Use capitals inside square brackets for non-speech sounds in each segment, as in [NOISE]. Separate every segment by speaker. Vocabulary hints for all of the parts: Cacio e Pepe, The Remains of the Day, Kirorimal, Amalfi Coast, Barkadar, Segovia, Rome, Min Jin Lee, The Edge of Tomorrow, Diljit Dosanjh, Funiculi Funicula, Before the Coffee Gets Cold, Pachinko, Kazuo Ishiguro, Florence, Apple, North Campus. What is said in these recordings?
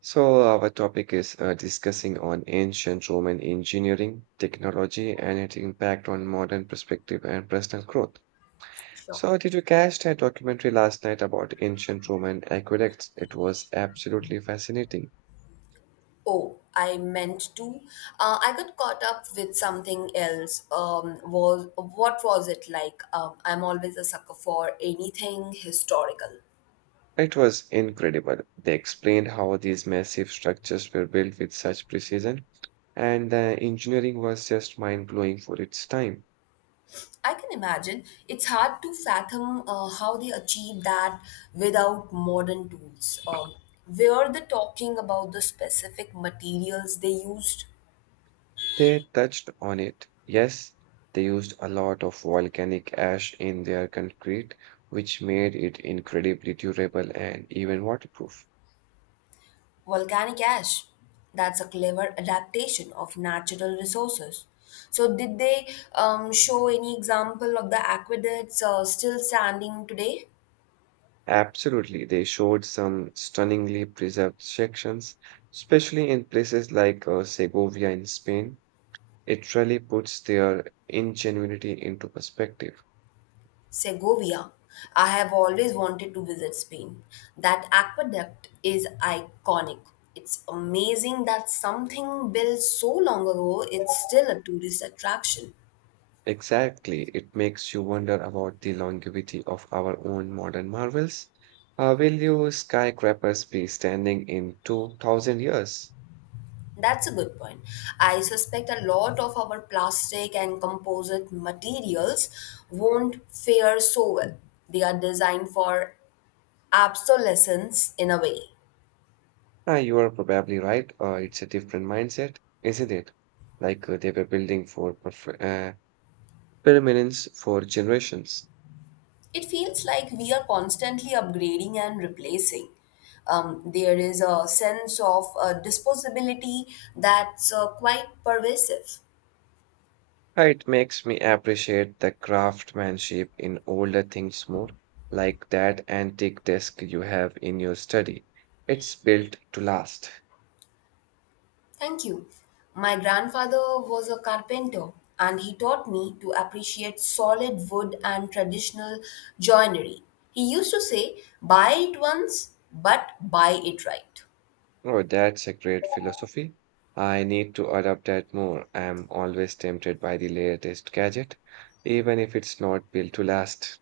Speaker 1: So, our topic is discussing on ancient Roman engineering, technology, and its impact on modern perspective and personal growth.
Speaker 2: Sure.
Speaker 1: So, did you catch that documentary last night about ancient Roman aqueducts? It was absolutely fascinating.
Speaker 2: Oh, I meant to. I got caught up with something else. Was what was it like? I'm always a sucker for anything historical.
Speaker 1: It was incredible. They explained how these massive structures were built with such precision, and the engineering was just mind blowing for its time.
Speaker 2: I can imagine it's hard to fathom how they achieve that without modern tools. Were they talking about the specific materials they used?
Speaker 1: They touched on it. Yes, they used a lot of volcanic ash in their concrete, which made it incredibly durable and even waterproof.
Speaker 2: Volcanic ash. That's a clever adaptation of natural resources. So, did they show any example of the aqueducts still standing today?
Speaker 1: Absolutely, they showed some stunningly preserved sections, especially in places like Segovia in Spain. It really puts their ingenuity into perspective.
Speaker 2: Segovia. I have always wanted to visit Spain. That aqueduct is iconic. It's amazing that something built so long ago, it's still a tourist attraction.
Speaker 1: Exactly. It makes you wonder about the longevity of our own modern marvels. Will you skyscrapers be standing in 2000 years?
Speaker 2: That's a good point. I suspect a lot of our plastic and composite materials won't fare so well. They are designed for obsolescence in a way.
Speaker 1: You are probably right. It's a different mindset, isn't it? Like they were building for permanence for generations.
Speaker 2: It feels like we are constantly upgrading and replacing. There is a sense of disposability that's quite pervasive.
Speaker 1: It makes me appreciate the craftsmanship in older things more, like that antique desk you have in your study. It's built to last.
Speaker 2: Thank you. My grandfather was a carpenter and he taught me to appreciate solid wood and traditional joinery. He used to say, buy it once, but buy it right.
Speaker 1: Oh, that's a great philosophy. I need to adopt that more. I'm always tempted by the latest gadget, even if it's not built to last.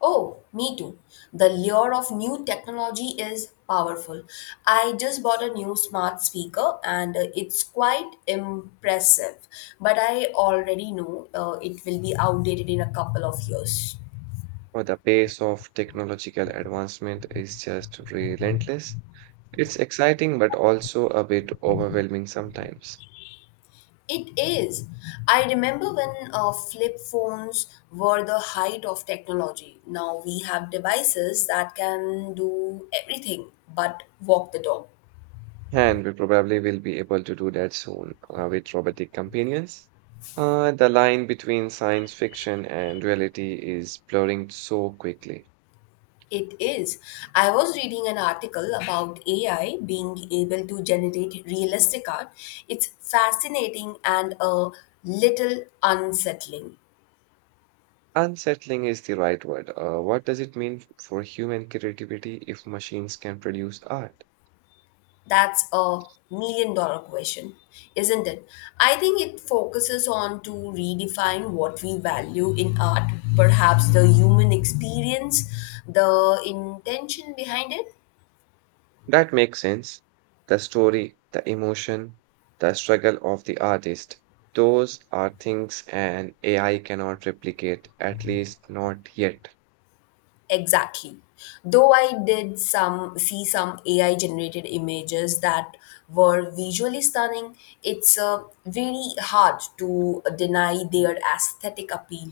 Speaker 2: Oh, me too. The lure of new technology is powerful. I just bought a new smart speaker and it's quite impressive, but I already know it will be outdated in a couple of years.
Speaker 1: Oh, the pace of technological advancement is just relentless. It's exciting, but also a bit overwhelming sometimes.
Speaker 2: It is. I remember when flip phones were the height of technology. Now we have devices that can do everything but walk the dog.
Speaker 1: And we probably will be able to do that soon with robotic companions. The line between science fiction and reality is blurring so quickly.
Speaker 2: It is. I was reading an article about AI being able to generate realistic art. It's fascinating and a little unsettling.
Speaker 1: Unsettling is the right word. What does it mean for human creativity if machines can produce art?
Speaker 2: That's a million dollar question, isn't it? I think it focuses on to redefine what we value in art, perhaps the human experience, the intention behind it.
Speaker 1: That makes sense. The story, the emotion, the struggle of the artist, those are things an AI cannot replicate, at least not yet.
Speaker 2: Exactly. Though I did some see some AI generated images that were visually stunning, it's really hard to deny their aesthetic appeal.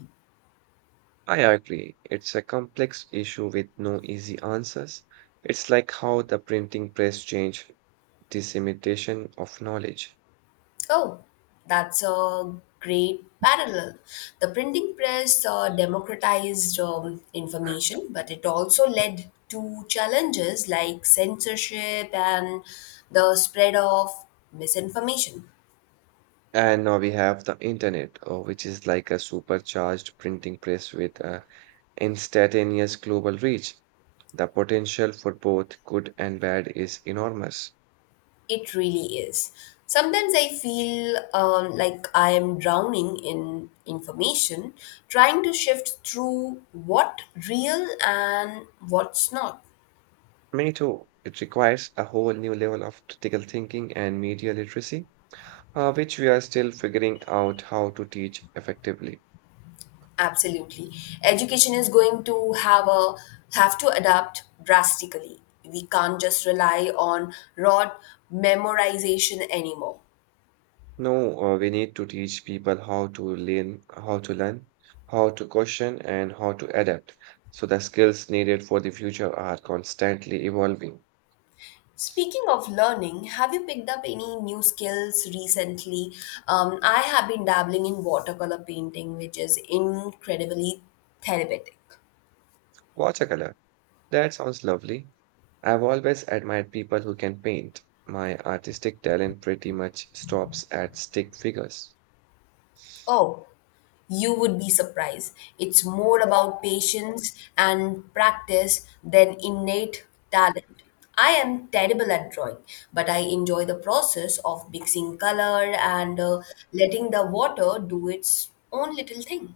Speaker 1: I agree. It's a complex issue with no easy answers. It's like how the printing press changed dissemination of knowledge.
Speaker 2: Oh, that's a great parallel. The printing press democratized information, but it also led to challenges like censorship and the spread of misinformation.
Speaker 1: And now we have the internet, which is like a supercharged printing press with a instantaneous global reach. The potential for both good and bad is enormous.
Speaker 2: It really is. Sometimes I feel like I am drowning in information, trying to shift through what real and what's not.
Speaker 1: Me too. It requires a whole new level of critical thinking and media literacy, which we are still figuring out how to teach effectively.
Speaker 2: Absolutely. Education is going to have to adapt drastically. We can't just rely on raw memorization anymore.
Speaker 1: No, we need to teach people how to learn, how to question, and how to adapt. So the skills needed for the future are constantly evolving.
Speaker 2: Speaking of learning, have you picked up any new skills recently? I have been dabbling in watercolor painting, which is incredibly therapeutic.
Speaker 1: Watercolor. That sounds lovely. I've always admired people who can paint. My artistic talent pretty much stops at stick figures.
Speaker 2: Oh, you would be surprised. It's more about patience and practice than innate talent. I am terrible at drawing, but I enjoy the process of mixing color and letting the water do its own little thing.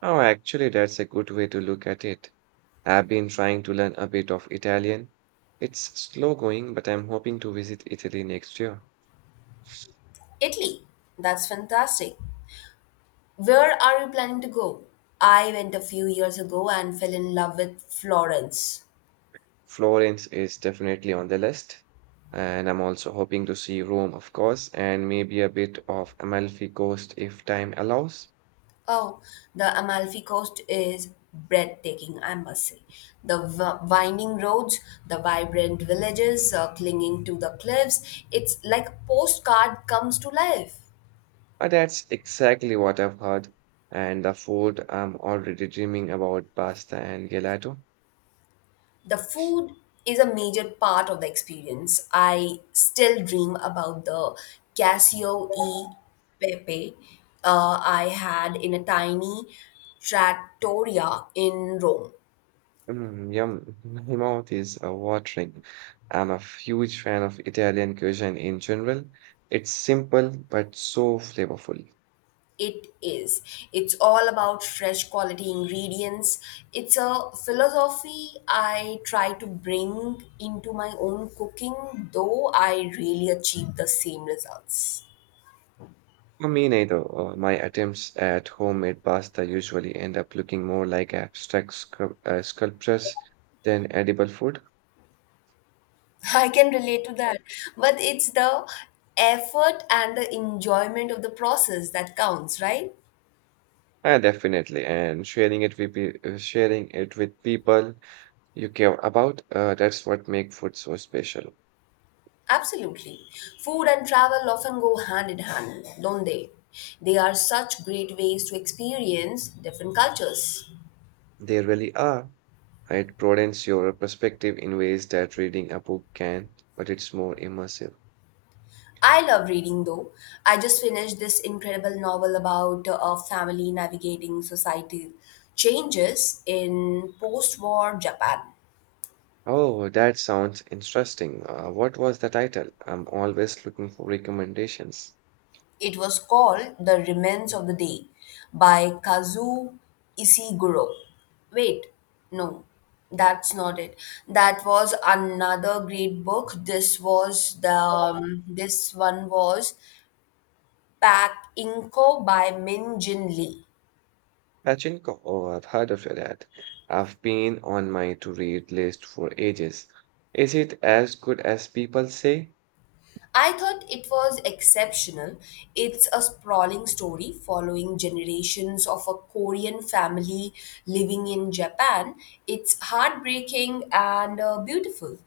Speaker 1: Oh, actually, that's a good way to look at it. I've been trying to learn a bit of Italian. It's slow going, but I'm hoping to visit Italy next year.
Speaker 2: Italy, that's fantastic. Where are you planning to go? I went a few years ago and fell in love with Florence.
Speaker 1: Florence is definitely on the list, and I'm also hoping to see Rome, of course, and maybe a bit of Amalfi Coast if time allows.
Speaker 2: Oh, the Amalfi Coast is breathtaking, I must say. The winding roads, the vibrant villages clinging to the cliffs, it's like a postcard comes to life.
Speaker 1: But that's exactly what I've heard, and the food I'm already dreaming about pasta and gelato.
Speaker 2: The food is a major part of the experience. I still dream about the Casio e Pepe I had in a tiny trattoria in Rome.
Speaker 1: Mm, yum, [LAUGHS] my mouth is watering. I'm a huge fan of Italian cuisine in general. It's simple but so flavorful.
Speaker 2: It is. It's all about fresh quality ingredients. It's a philosophy I try to bring into my own cooking, though I really achieve the same results.
Speaker 1: For me neither. My attempts at homemade pasta usually end up looking more like abstract sculptures than edible food.
Speaker 2: [LAUGHS] I can relate to that. But it's the effort and the enjoyment of the process that counts, right?
Speaker 1: Definitely, and sharing it with sharing it with people you care about, that's what make food so special.
Speaker 2: Absolutely. Food and travel often go hand in hand, don't they? They are such great ways to experience different cultures.
Speaker 1: They really are. It broadens your perspective in ways that reading a book can, but it's more immersive.
Speaker 2: I love reading though. I just finished this incredible novel about a family navigating societal changes in post war Japan.
Speaker 1: Oh, that sounds interesting. What was the title? I'm always looking for recommendations.
Speaker 2: It was called The Remains of the Day by Kazuo Ishiguro. Wait, no, that's not it. That was another great book. This one was Pack Inko by Min Jin Lee.
Speaker 1: Pachinko, oh, I've heard of that. I've been on my to-read list for ages. Is it as good as people say?
Speaker 2: I thought it was exceptional. It's a sprawling story following generations of a Korean family living in Japan. It's heartbreaking and beautiful.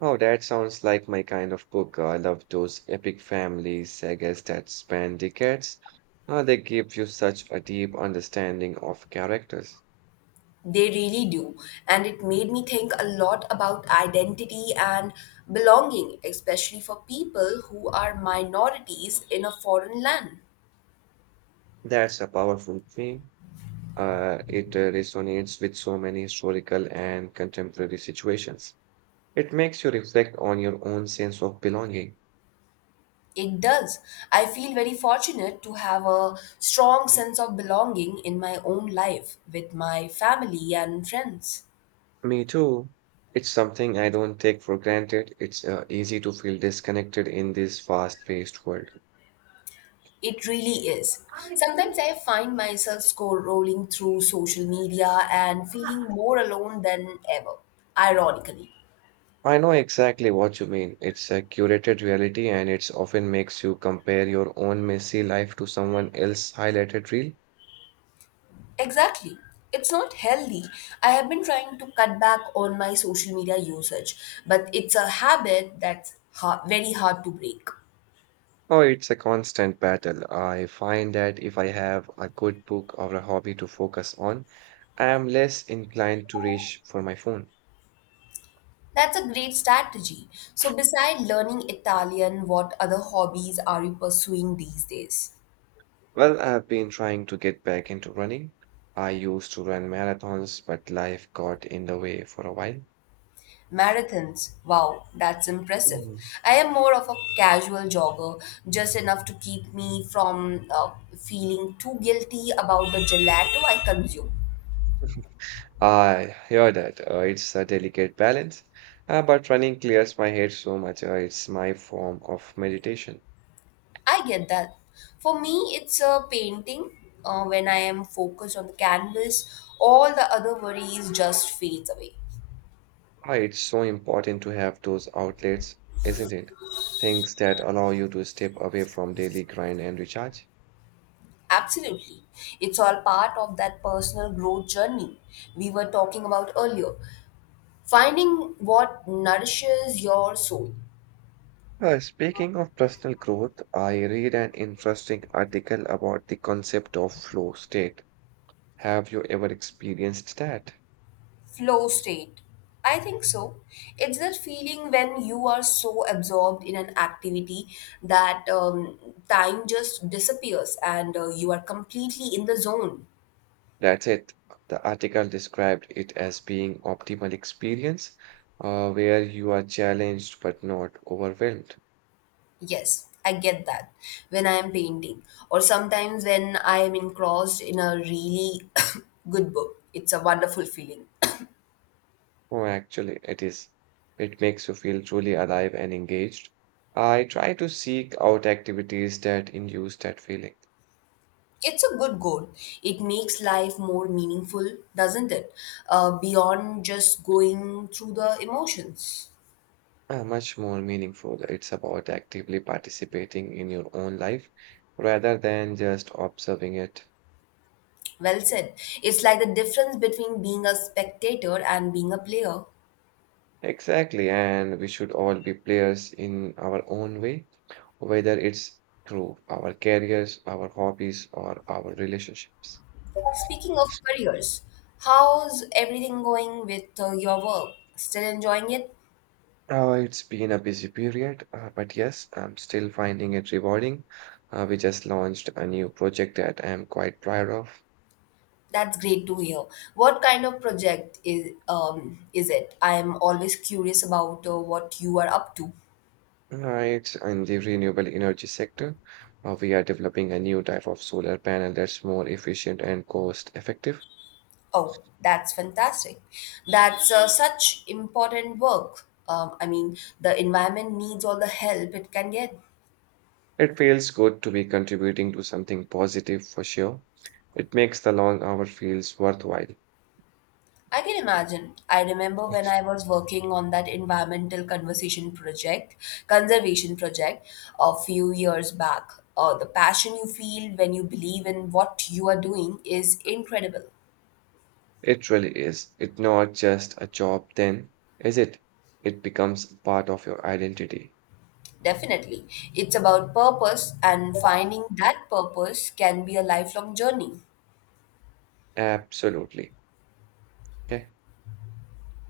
Speaker 1: Oh, that sounds like my kind of book. I love those epic family sagas that span decades. Oh, they give you such a deep understanding of characters.
Speaker 2: They really do. And it made me think a lot about identity and belonging, especially for people who are minorities in a foreign land.
Speaker 1: That's a powerful theme. It resonates with so many historical and contemporary situations. It makes you reflect on your own sense of belonging.
Speaker 2: It does. I feel very fortunate to have a strong sense of belonging in my own life with my family and friends.
Speaker 1: Me too. It's something I don't take for granted. It's easy to feel disconnected in this fast-paced world.
Speaker 2: It really is. Sometimes I find myself scrolling through social media and feeling more alone than ever, ironically.
Speaker 1: I know exactly what you mean. It's a curated reality and it's often makes you compare your own messy life to someone else's highlighted reel.
Speaker 2: Exactly. It's not healthy. I have been trying to cut back on my social media usage, but it's a habit that's ha very hard to break.
Speaker 1: Oh, it's a constant battle. I find that if I have a good book or a hobby to focus on, I am less inclined to reach for my phone.
Speaker 2: That's a great strategy. So, beside learning Italian, what other hobbies are you pursuing these days?
Speaker 1: Well, I've been trying to get back into running. I used to run marathons, but life got in the way for a while.
Speaker 2: Marathons. Wow, that's impressive.
Speaker 1: Mm.
Speaker 2: I am more of a casual jogger, just enough to keep me from feeling too guilty about the gelato I consume.
Speaker 1: I hear that. It's a delicate balance, but running clears my head so much. It's my form of meditation.
Speaker 2: I get that. For me, it's a painting. When I am focused on the canvas, all the other worries just fades away.
Speaker 1: It's so important to have those outlets, isn't it? Things that allow you to step away from daily grind and recharge.
Speaker 2: Absolutely. It's all part of that personal growth journey we were talking about earlier. Finding what nourishes your soul.
Speaker 1: Speaking of personal growth, I read an interesting article about the concept of flow state. Have you ever experienced that?
Speaker 2: Flow state. I think so. It's that feeling when you are so absorbed in an activity that time just disappears and you are completely in the zone.
Speaker 1: That's it. The article described it as being optimal experience, where you are challenged but not overwhelmed.
Speaker 2: Yes, I get that when I am painting, or sometimes when I am engrossed in a really [COUGHS] good book. It's a wonderful feeling.
Speaker 1: Oh, actually, it is. It makes you feel truly alive and engaged. I try to seek out activities that induce that feeling.
Speaker 2: It's a good goal. It makes life more meaningful, doesn't it? Beyond just going through the emotions.
Speaker 1: Much more meaningful. It's about actively participating in your own life rather than just observing it.
Speaker 2: Well said. It's like the difference between being a spectator and being a player.
Speaker 1: Exactly, and we should all be players in our own way, whether it's through our careers, our hobbies, or our relationships.
Speaker 2: Speaking of careers, how's everything going with your work? Still enjoying it?
Speaker 1: It's been a busy period, but yes, I'm still finding it rewarding. We just launched a new project that I'm quite proud of.
Speaker 2: That's great to hear. What kind of project is it? I am always curious about what you are up to.
Speaker 1: Uh, it's in the renewable energy sector. We are developing a new type of solar panel that's more efficient and cost effective.
Speaker 2: Oh, that's fantastic. That's such important work. I mean, the environment needs all the help it can get.
Speaker 1: It feels good to be contributing to something positive for sure. It makes the long hour feels worthwhile.
Speaker 2: I can imagine. I remember when I was working on that conservation project, a few years back. The passion you feel when you believe in what you are doing is incredible.
Speaker 1: It really is. It's not just a job then, is it? It becomes part of your identity.
Speaker 2: Definitely. It's about purpose, and finding that purpose can be a lifelong journey.
Speaker 1: Absolutely. Yeah,